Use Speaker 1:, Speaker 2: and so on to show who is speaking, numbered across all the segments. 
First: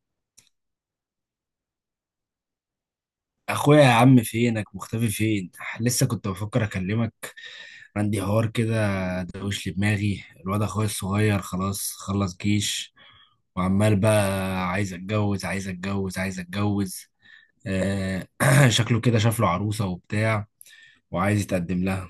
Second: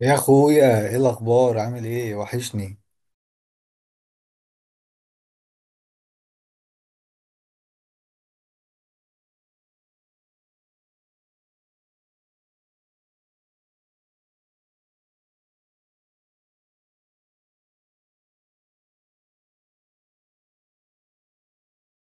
Speaker 1: يا اخويا ايه الاخبار؟ عامل ايه؟ وحشني.
Speaker 2: اخويا يا عم، فينك؟ مختفي فين؟ لسه كنت بفكر اكلمك. عندي حوار كده. دوش لي دماغي، الواد اخويا الصغير خلاص خلص جيش، وعمال بقى: عايز اتجوز، عايز اتجوز، عايز اتجوز. آه شكله كده شاف له عروسة وبتاع، وعايز يتقدم لها.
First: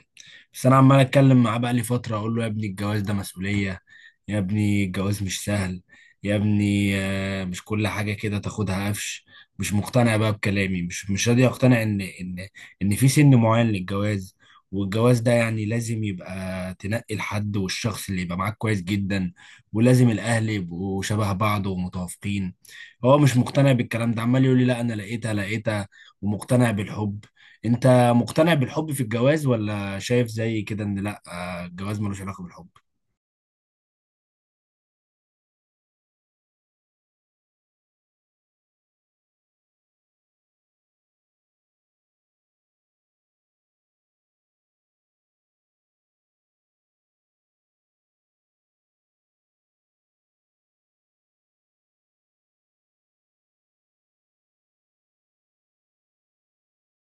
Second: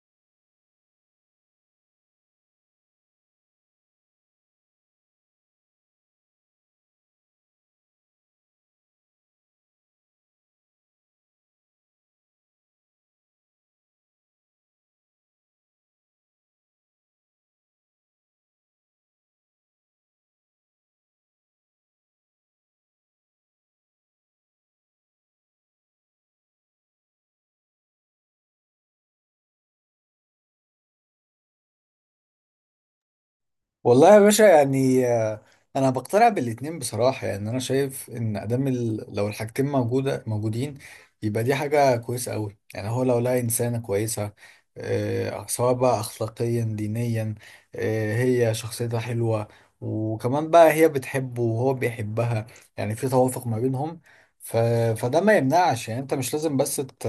Speaker 2: بس انا عمال اتكلم معاه بقى لي فتره، اقول له يا ابني الجواز ده مسؤوليه، يا ابني الجواز مش سهل، يا ابني، مش كل حاجه كده تاخدها قفش. مش مقتنع بقى بكلامي، مش راضي اقتنع ان ان في سن معين للجواز. والجواز ده يعني لازم يبقى تنقي الحد والشخص اللي يبقى معاك كويس جدا، ولازم الاهل يبقوا شبه بعض ومتوافقين. هو مش مقتنع بالكلام ده، عمال يقول لي لا انا لقيتها لقيتها، ومقتنع بالحب. انت مقتنع بالحب في الجواز، ولا شايف زي كده ان لا، الجواز ملوش علاقه بالحب؟
Speaker 1: والله يا باشا، يعني انا بقتنع بالاتنين بصراحه. يعني انا شايف ان ادام لو الحاجتين موجودين يبقى دي حاجه كويسه قوي. يعني هو لو لقى انسانه كويسه، سواء بقى اخلاقيا دينيا، هي شخصيتها حلوه، وكمان بقى هي بتحبه وهو بيحبها، يعني في توافق ما بينهم. ف... فده ما يمنعش. يعني انت مش لازم بس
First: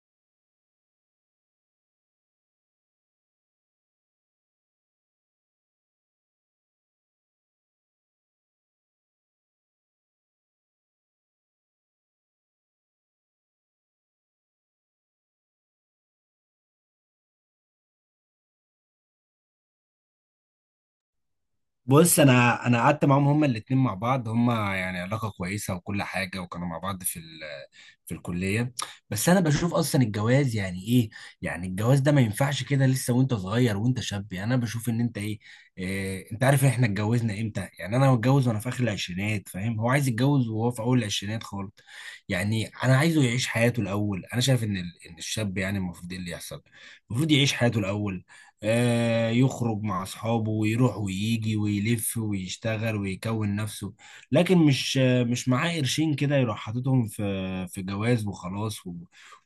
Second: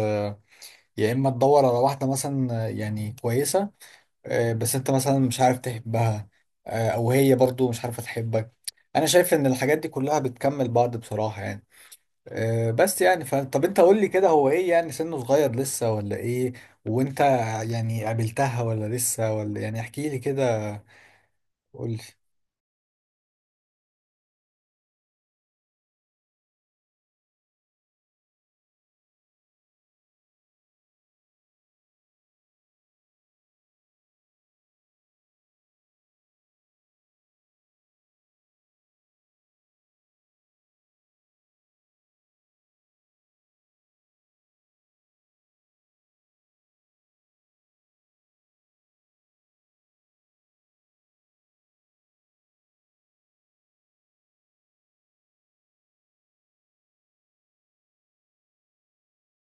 Speaker 1: يا اما تدور على واحده مثلا يعني كويسه، بس انت مثلا مش عارف تحبها، او هي برضو مش عارفة تحبك. انا شايف ان الحاجات دي كلها بتكمل بعض بصراحة يعني. طب انت قول لي كده، هو ايه يعني؟ سنه صغير لسه ولا ايه؟ وانت يعني قابلتها ولا لسه؟ ولا يعني احكي لي كده، قول لي.
Speaker 2: بص، انا قعدت معاهم هما الاتنين مع بعض، هما يعني علاقه كويسه وكل حاجه، وكانوا مع بعض في الكليه. بس انا بشوف اصلا الجواز يعني ايه. يعني الجواز ده ما ينفعش كده لسه وانت صغير وانت شاب، يعني انا بشوف ان انت إيه، انت عارف احنا اتجوزنا امتى؟ يعني انا متجوز وانا في اخر العشرينات فاهم، هو عايز يتجوز وهو في اول العشرينات خالص. يعني انا عايزه يعيش حياته الاول، انا شايف ان ان الشاب يعني المفروض ايه اللي يحصل؟ المفروض يعيش حياته الاول، يخرج مع أصحابه ويروح ويجي ويلف ويشتغل ويكون نفسه، لكن مش مش معاه قرشين كده يروح حاططهم في جواز وخلاص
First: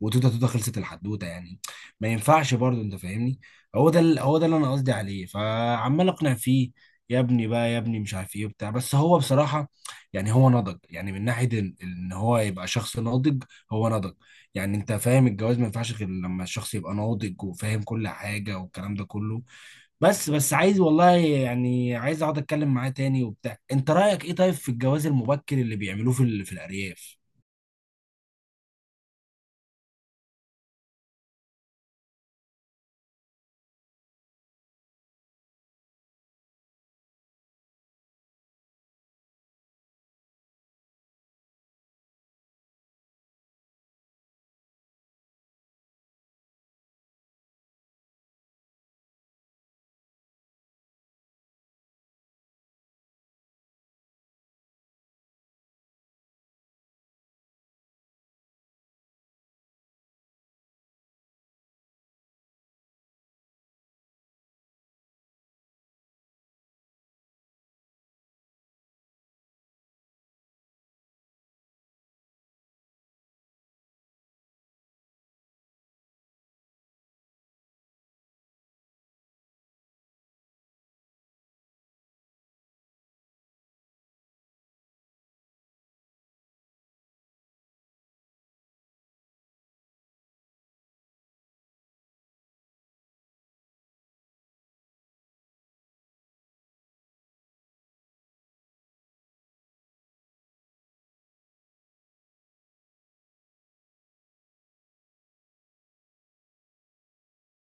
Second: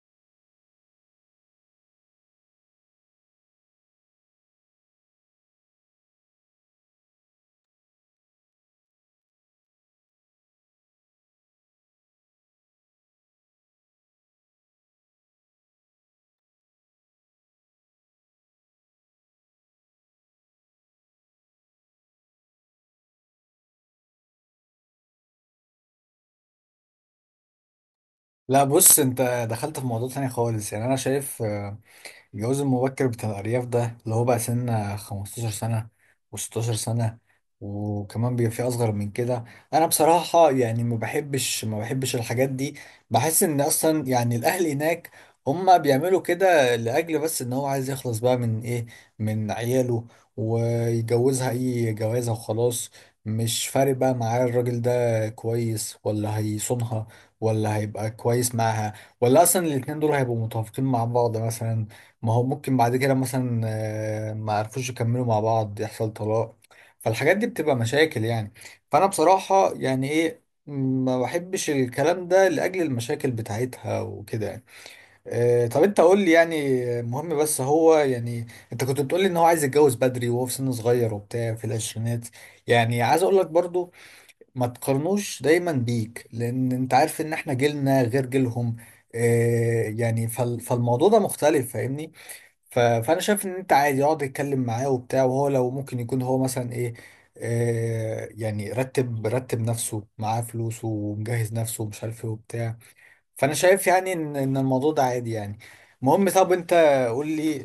Speaker 2: وتوتة توتة خلصت الحدوتة يعني. ما ينفعش برضه، أنت فاهمني. هو ده هو ده اللي أنا قصدي عليه، فعمال أقنع فيه يا ابني بقى، يا ابني مش عارف ايه وبتاع. بس هو بصراحة يعني هو نضج، يعني من ناحية إن هو يبقى شخص ناضج، هو نضج. يعني انت فاهم، الجواز ما ينفعش غير لما الشخص يبقى ناضج وفاهم كل حاجة والكلام ده كله. بس عايز والله، يعني عايز اقعد اتكلم معاه تاني وبتاع. انت رأيك ايه طيب في الجواز المبكر اللي بيعملوه في الارياف؟
Speaker 1: لا، بص انت دخلت في موضوع تاني خالص. يعني انا شايف الجواز المبكر بتاع الأرياف ده اللي هو بقى سن 15 سنة و16 سنة، وكمان بيبقى في أصغر من كده. أنا بصراحة يعني ما بحبش الحاجات دي. بحس إن أصلا يعني الأهل هناك هما بيعملوا كده لأجل بس إن هو عايز يخلص بقى من إيه، من عياله، ويجوزها أي جوازة وخلاص. مش فارق بقى معاه الراجل ده كويس ولا هيصونها، ولا هيبقى كويس معاها، ولا اصلا الاتنين دول هيبقوا متوافقين مع بعض مثلا. ما هو ممكن بعد كده مثلا ما عرفوش يكملوا مع بعض، يحصل طلاق. فالحاجات دي بتبقى مشاكل يعني. فانا بصراحة يعني ايه، ما بحبش الكلام ده لأجل المشاكل بتاعتها وكده يعني. طب انت قول لي يعني، مهم بس هو يعني، انت كنت بتقول لي ان هو عايز يتجوز بدري وهو في سن صغير وبتاع في العشرينات. يعني عايز اقول لك برضو ما تقارنوش دايما بيك، لان انت عارف ان احنا جيلنا غير جيلهم. فالموضوع ده مختلف، فاهمني؟ فانا شايف ان انت عادي اقعد اتكلم معاه وبتاع، وهو لو ممكن يكون هو مثلا ايه، يعني رتب نفسه، معاه فلوسه ومجهز نفسه ومش عارف ايه وبتاع. فانا شايف يعني ان الموضوع ده عادي يعني. المهم، طب انت قول لي،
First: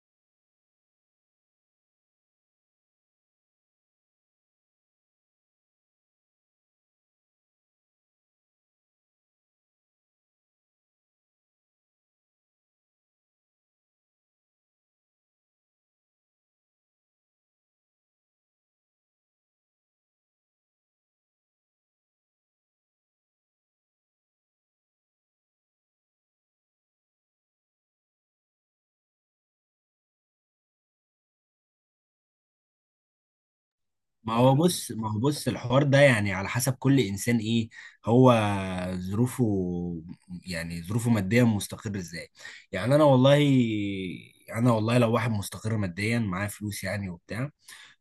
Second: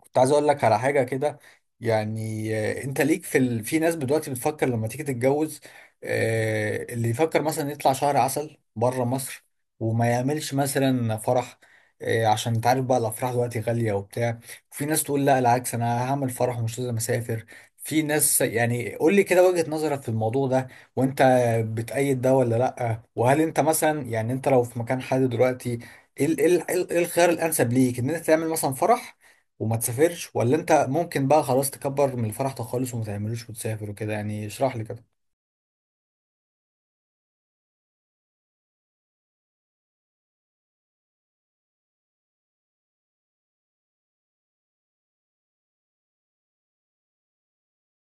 Speaker 1: كنت عايز اقول لك على حاجه كده. يعني انت ليك في ناس دلوقتي بتفكر لما تيجي تتجوز، اللي يفكر مثلا يطلع شهر عسل بره مصر وما يعملش مثلا فرح، عشان انت عارف بقى الافراح دلوقتي غاليه وبتاع. في ناس تقول لا، العكس، انا هعمل فرح ومش لازم اسافر. في ناس يعني قول لي كده وجهه نظرك في الموضوع ده، وانت بتأيد ده ولا لا؟ وهل انت مثلا يعني انت لو في مكان حد دلوقتي، ايه إيه الخيار الانسب ليك؟ ان انت تعمل مثلا فرح وما تسافرش، ولا انت ممكن بقى خلاص تكبر من الفرح ده خالص وما تعملوش وتسافر وكده؟
Speaker 2: ما
Speaker 1: يعني
Speaker 2: هو
Speaker 1: اشرح لي
Speaker 2: بص،
Speaker 1: كده.
Speaker 2: ما هو بص الحوار ده يعني على حسب كل انسان، ايه هو ظروفه؟ يعني ظروفه ماديا مستقر ازاي؟ يعني انا والله، انا والله لو واحد مستقر ماديا معاه فلوس يعني وبتاع،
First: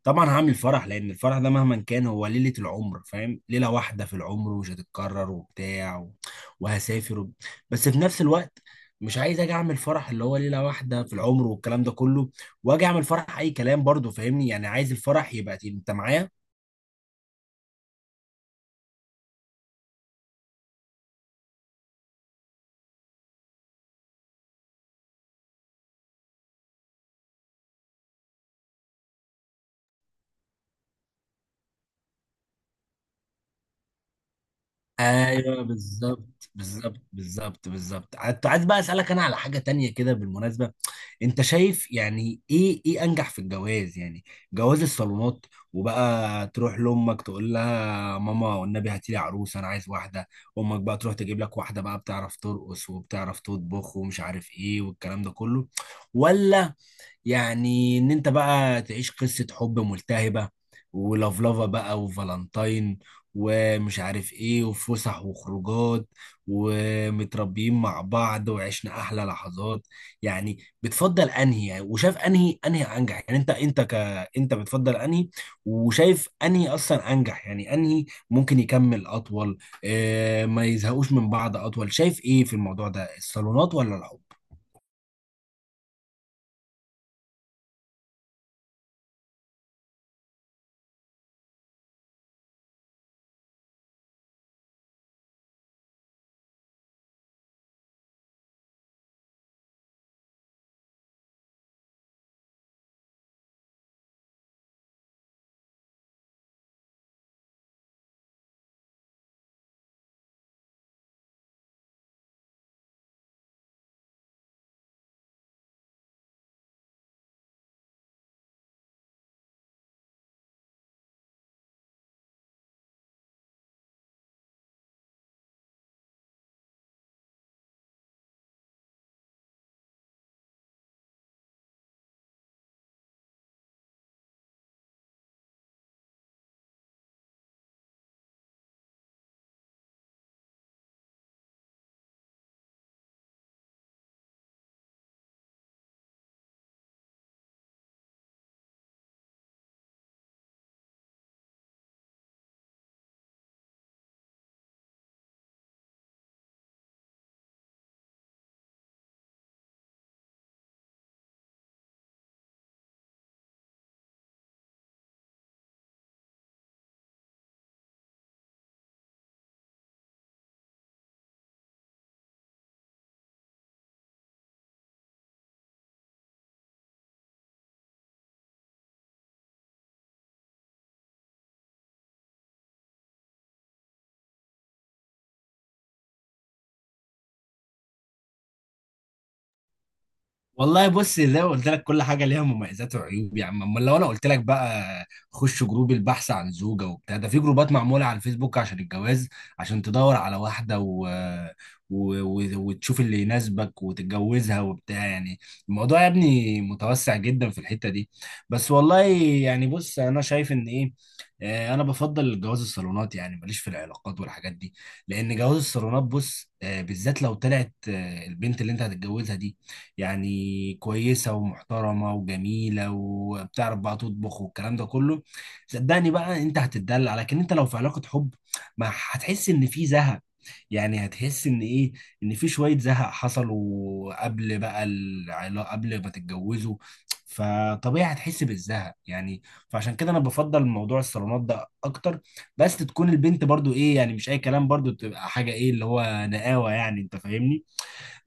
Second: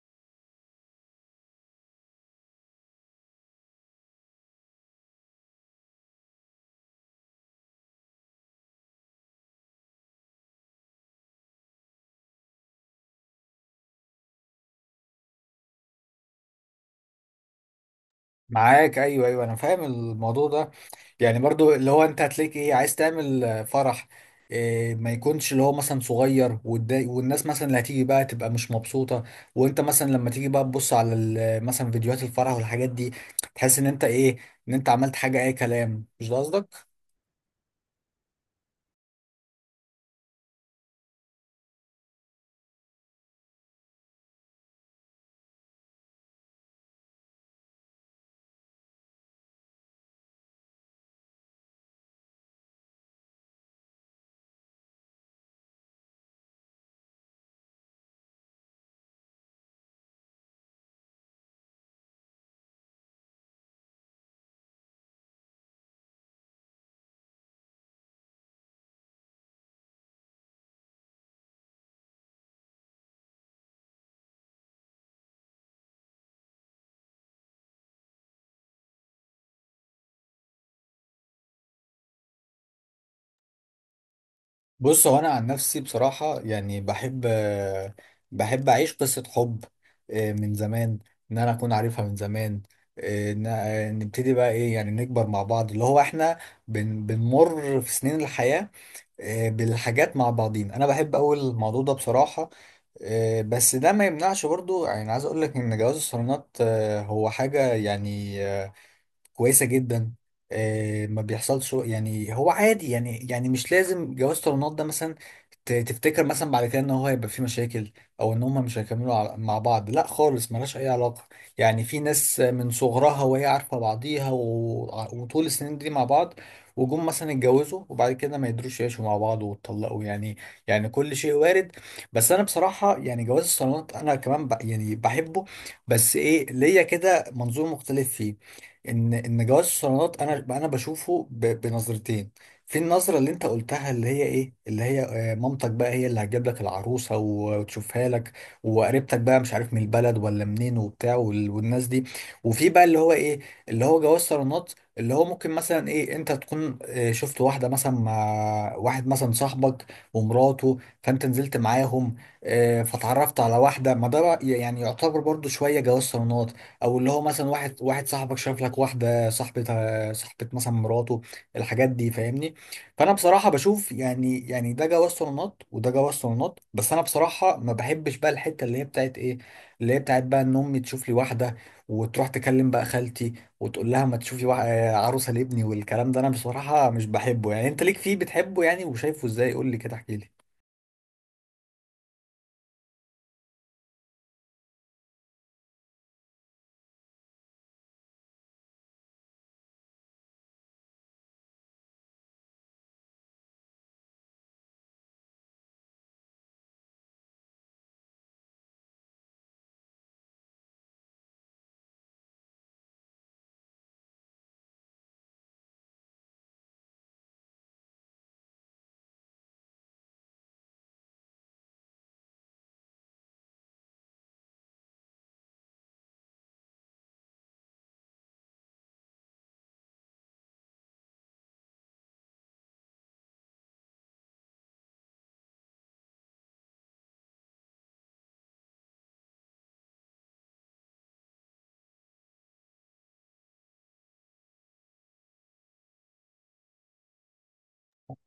Speaker 2: طبعا هعمل فرح، لان الفرح ده مهما كان هو ليلة العمر، فاهم، ليلة واحدة في العمر ومش هتتكرر وبتاع وهسافر بس في نفس الوقت مش عايز اجي اعمل فرح اللي هو ليلة واحدة في العمر والكلام ده كله، واجي اعمل فرح اي كلام برضو، فاهمني، يعني عايز الفرح يبقى انت معايا.
Speaker 1: معاك، ايوه ايوه، انا فاهم الموضوع ده. يعني برضو اللي هو انت هتلاقيك ايه، عايز تعمل فرح، إيه ما يكونش اللي هو مثلا صغير والناس مثلا اللي هتيجي بقى تبقى مش مبسوطة، وانت مثلا لما تيجي بقى تبص على مثلا فيديوهات الفرح والحاجات دي تحس ان انت ايه، ان انت عملت حاجة اي
Speaker 2: ايوه،
Speaker 1: كلام، مش ده
Speaker 2: بالظبط،
Speaker 1: قصدك.
Speaker 2: بالظبط، بالظبط، بالظبط. كنت عايز بقى اسالك انا على حاجه تانية كده بالمناسبه، انت شايف يعني ايه، انجح في الجواز؟ يعني جواز الصالونات، وبقى تروح لامك تقول لها ماما والنبي هاتي لي عروس، انا عايز واحده، امك بقى تروح تجيب لك واحده بقى بتعرف ترقص وبتعرف تطبخ ومش عارف ايه والكلام ده كله، ولا يعني ان انت بقى تعيش قصة حب ملتهبة ولفلفة بقى، وفالنتاين، ومش عارف ايه، وفسح وخروجات، ومتربيين مع بعض وعشنا احلى لحظات؟ يعني بتفضل انهي يعني، وشايف انهي انجح يعني؟ انت بتفضل انهي، وشايف انهي اصلا انجح يعني؟ انهي ممكن يكمل اطول، ما يزهقوش من بعض اطول؟ شايف ايه في الموضوع ده، الصالونات ولا الحب؟
Speaker 1: بص، هو انا عن نفسي بصراحه يعني بحب، بحب اعيش قصه حب من زمان، ان انا اكون عارفها من زمان، نبتدي بقى ايه، يعني نكبر مع بعض، اللي هو احنا بنمر في سنين الحياه بالحاجات مع بعضين. انا بحب اول الموضوع ده بصراحه. بس ده ما يمنعش برضو، يعني عايز اقول لك ان جواز الصالونات هو حاجه يعني كويسه جدا. ما بيحصلش يعني، هو عادي يعني. يعني مش لازم جواز طالونات ده مثلا تفتكر مثلا بعد كده ان هو هيبقى فيه مشاكل او ان هما مش هيكملوا مع بعض، لا خالص، ملهاش اي علاقه. يعني في ناس من صغرها وهي عارفه بعضيها وطول السنين دي مع بعض، وجم مثلا اتجوزوا وبعد كده ما يقدروش يعيشوا مع بعض واتطلقوا يعني. يعني كل شيء وارد. بس انا بصراحه يعني جواز الصالونات انا كمان يعني بحبه، بس ايه، ليا كده منظور مختلف فيه. ان جواز الصالونات انا بشوفه بنظرتين. في النظره اللي انت قلتها اللي هي ايه، اللي هي مامتك بقى هي اللي هتجيب لك العروسه وتشوفها لك، وقريبتك بقى مش عارف من البلد ولا منين وبتاع والناس دي. وفي بقى اللي هو ايه، اللي هو جواز صالونات اللي هو ممكن مثلا ايه، انت تكون شفت واحده مثلا مع واحد مثلا صاحبك ومراته، فانت نزلت معاهم، فتعرفت على واحده. ما ده بقى يعني يعتبر برضو شويه جواز صالونات. او اللي هو مثلا واحد صاحبك شاف لك واحده صاحبتها صاحبه مثلا مراته، الحاجات دي فاهمني. فانا بصراحه بشوف يعني، يعني ده جواز صالونات وده جواز صالونات. بس انا بصراحه ما بحبش بقى الحته اللي هي بتاعت ايه، اللي هي بتاعت بقى ان امي تشوف لي واحده وتروح تكلم بقى خالتي وتقول لها ما تشوفي عروسه لابني، والكلام ده انا بصراحه مش بحبه. يعني انت ليك فيه، بتحبه يعني وشايفه ازاي؟ قول لي كده، احكي لي.
Speaker 2: والله بص، زي ما قلت لك كل حاجه ليها مميزات وعيوب. يا عم، امال لو انا قلت لك بقى خش جروب البحث عن زوجه وبتاع، ده في جروبات معموله على الفيسبوك عشان الجواز، عشان تدور على واحده وتشوف اللي يناسبك وتتجوزها وبتاع يعني. الموضوع يا ابني متوسع جدا في الحته دي. بس والله يعني بص، انا شايف ان ايه، انا بفضل الجواز الصالونات، يعني ماليش في العلاقات والحاجات دي، لان جواز الصالونات بص، بالذات لو طلعت البنت اللي انت هتتجوزها دي يعني كويسة ومحترمة وجميلة وبتعرف بقى تطبخ والكلام ده كله، صدقني بقى انت هتتدلع. لكن انت لو في علاقة حب، ما هتحس ان في زهق، يعني هتحس ان ايه، ان في شوية زهق حصلوا قبل بقى العلاقة، قبل ما تتجوزوا، فطبيعي هتحس بالزهق يعني. فعشان كده انا بفضل موضوع الصالونات ده اكتر، بس تكون البنت برضو ايه، يعني مش اي كلام، برضو تبقى حاجة ايه اللي هو نقاوة يعني، انت فاهمني.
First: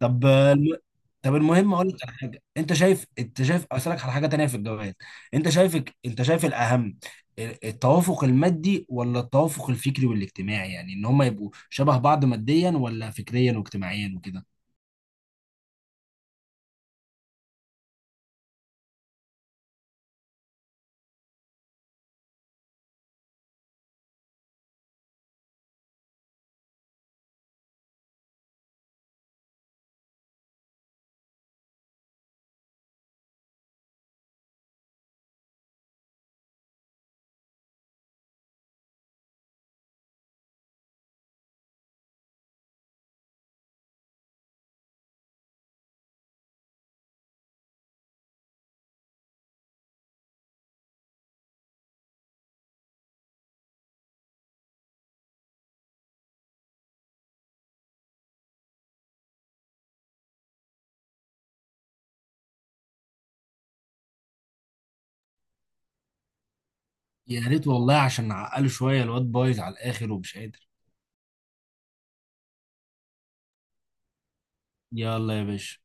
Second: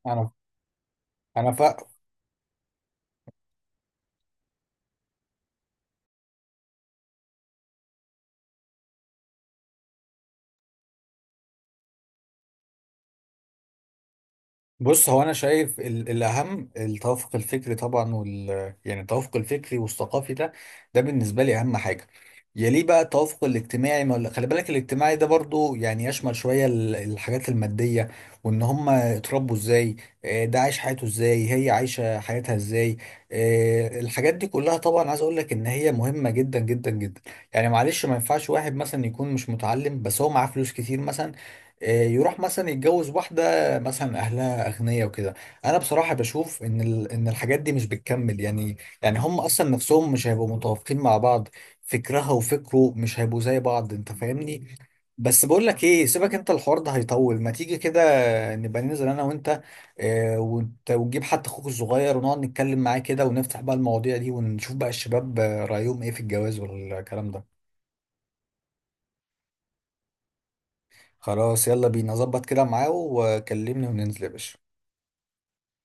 Speaker 2: طب
Speaker 1: انا
Speaker 2: الم- طب
Speaker 1: انا
Speaker 2: المهم
Speaker 1: فا...
Speaker 2: اقول لك على حاجه، انت شايف اسالك على حاجه تانية في الجواز، انت شايف الاهم، التوافق المادي ولا التوافق الفكري والاجتماعي؟ يعني ان هم يبقوا شبه بعض ماديا ولا فكريا واجتماعيا وكده.
Speaker 1: بص، هو انا شايف الاهم التوافق الفكري طبعا يعني التوافق الفكري والثقافي ده، ده بالنسبه لي اهم حاجه. يليه بقى التوافق الاجتماعي. ما ولا- خلي بالك الاجتماعي ده برضو يعني يشمل شويه الحاجات الماديه، وان هم اتربوا ازاي، ده عايش حياته ازاي، هي عايشه حياتها ازاي. الحاجات دي كلها طبعا عايز اقول لك ان هي مهمه جدا جدا جدا. يعني معلش، ما ينفعش واحد مثلا يكون مش متعلم بس هو معاه فلوس كتير مثلا، يروح مثلا يتجوز واحدة مثلا اهلها اغنياء وكده. انا بصراحه بشوف ان الحاجات دي مش بتكمل يعني. يعني هم اصلا نفسهم مش هيبقوا متوافقين مع بعض، فكرها وفكره مش هيبقوا زي بعض، انت فاهمني. بس بقول لك ايه، سيبك انت، الحوار ده هيطول، ما تيجي كده نبقى ننزل انا وانت ونجيب حتى اخوك الصغير، ونقعد نتكلم معاه كده، ونفتح بقى المواضيع دي، ونشوف بقى الشباب رايهم ايه في الجواز والكلام ده.
Speaker 2: يا ريت والله عشان نعقله شويه، الواد بايظ على الاخر ومش قادر.
Speaker 1: خلاص، يلا بينا، ظبط كده معاه وكلمني وننزل يا باشا.
Speaker 2: يلا يا باشا.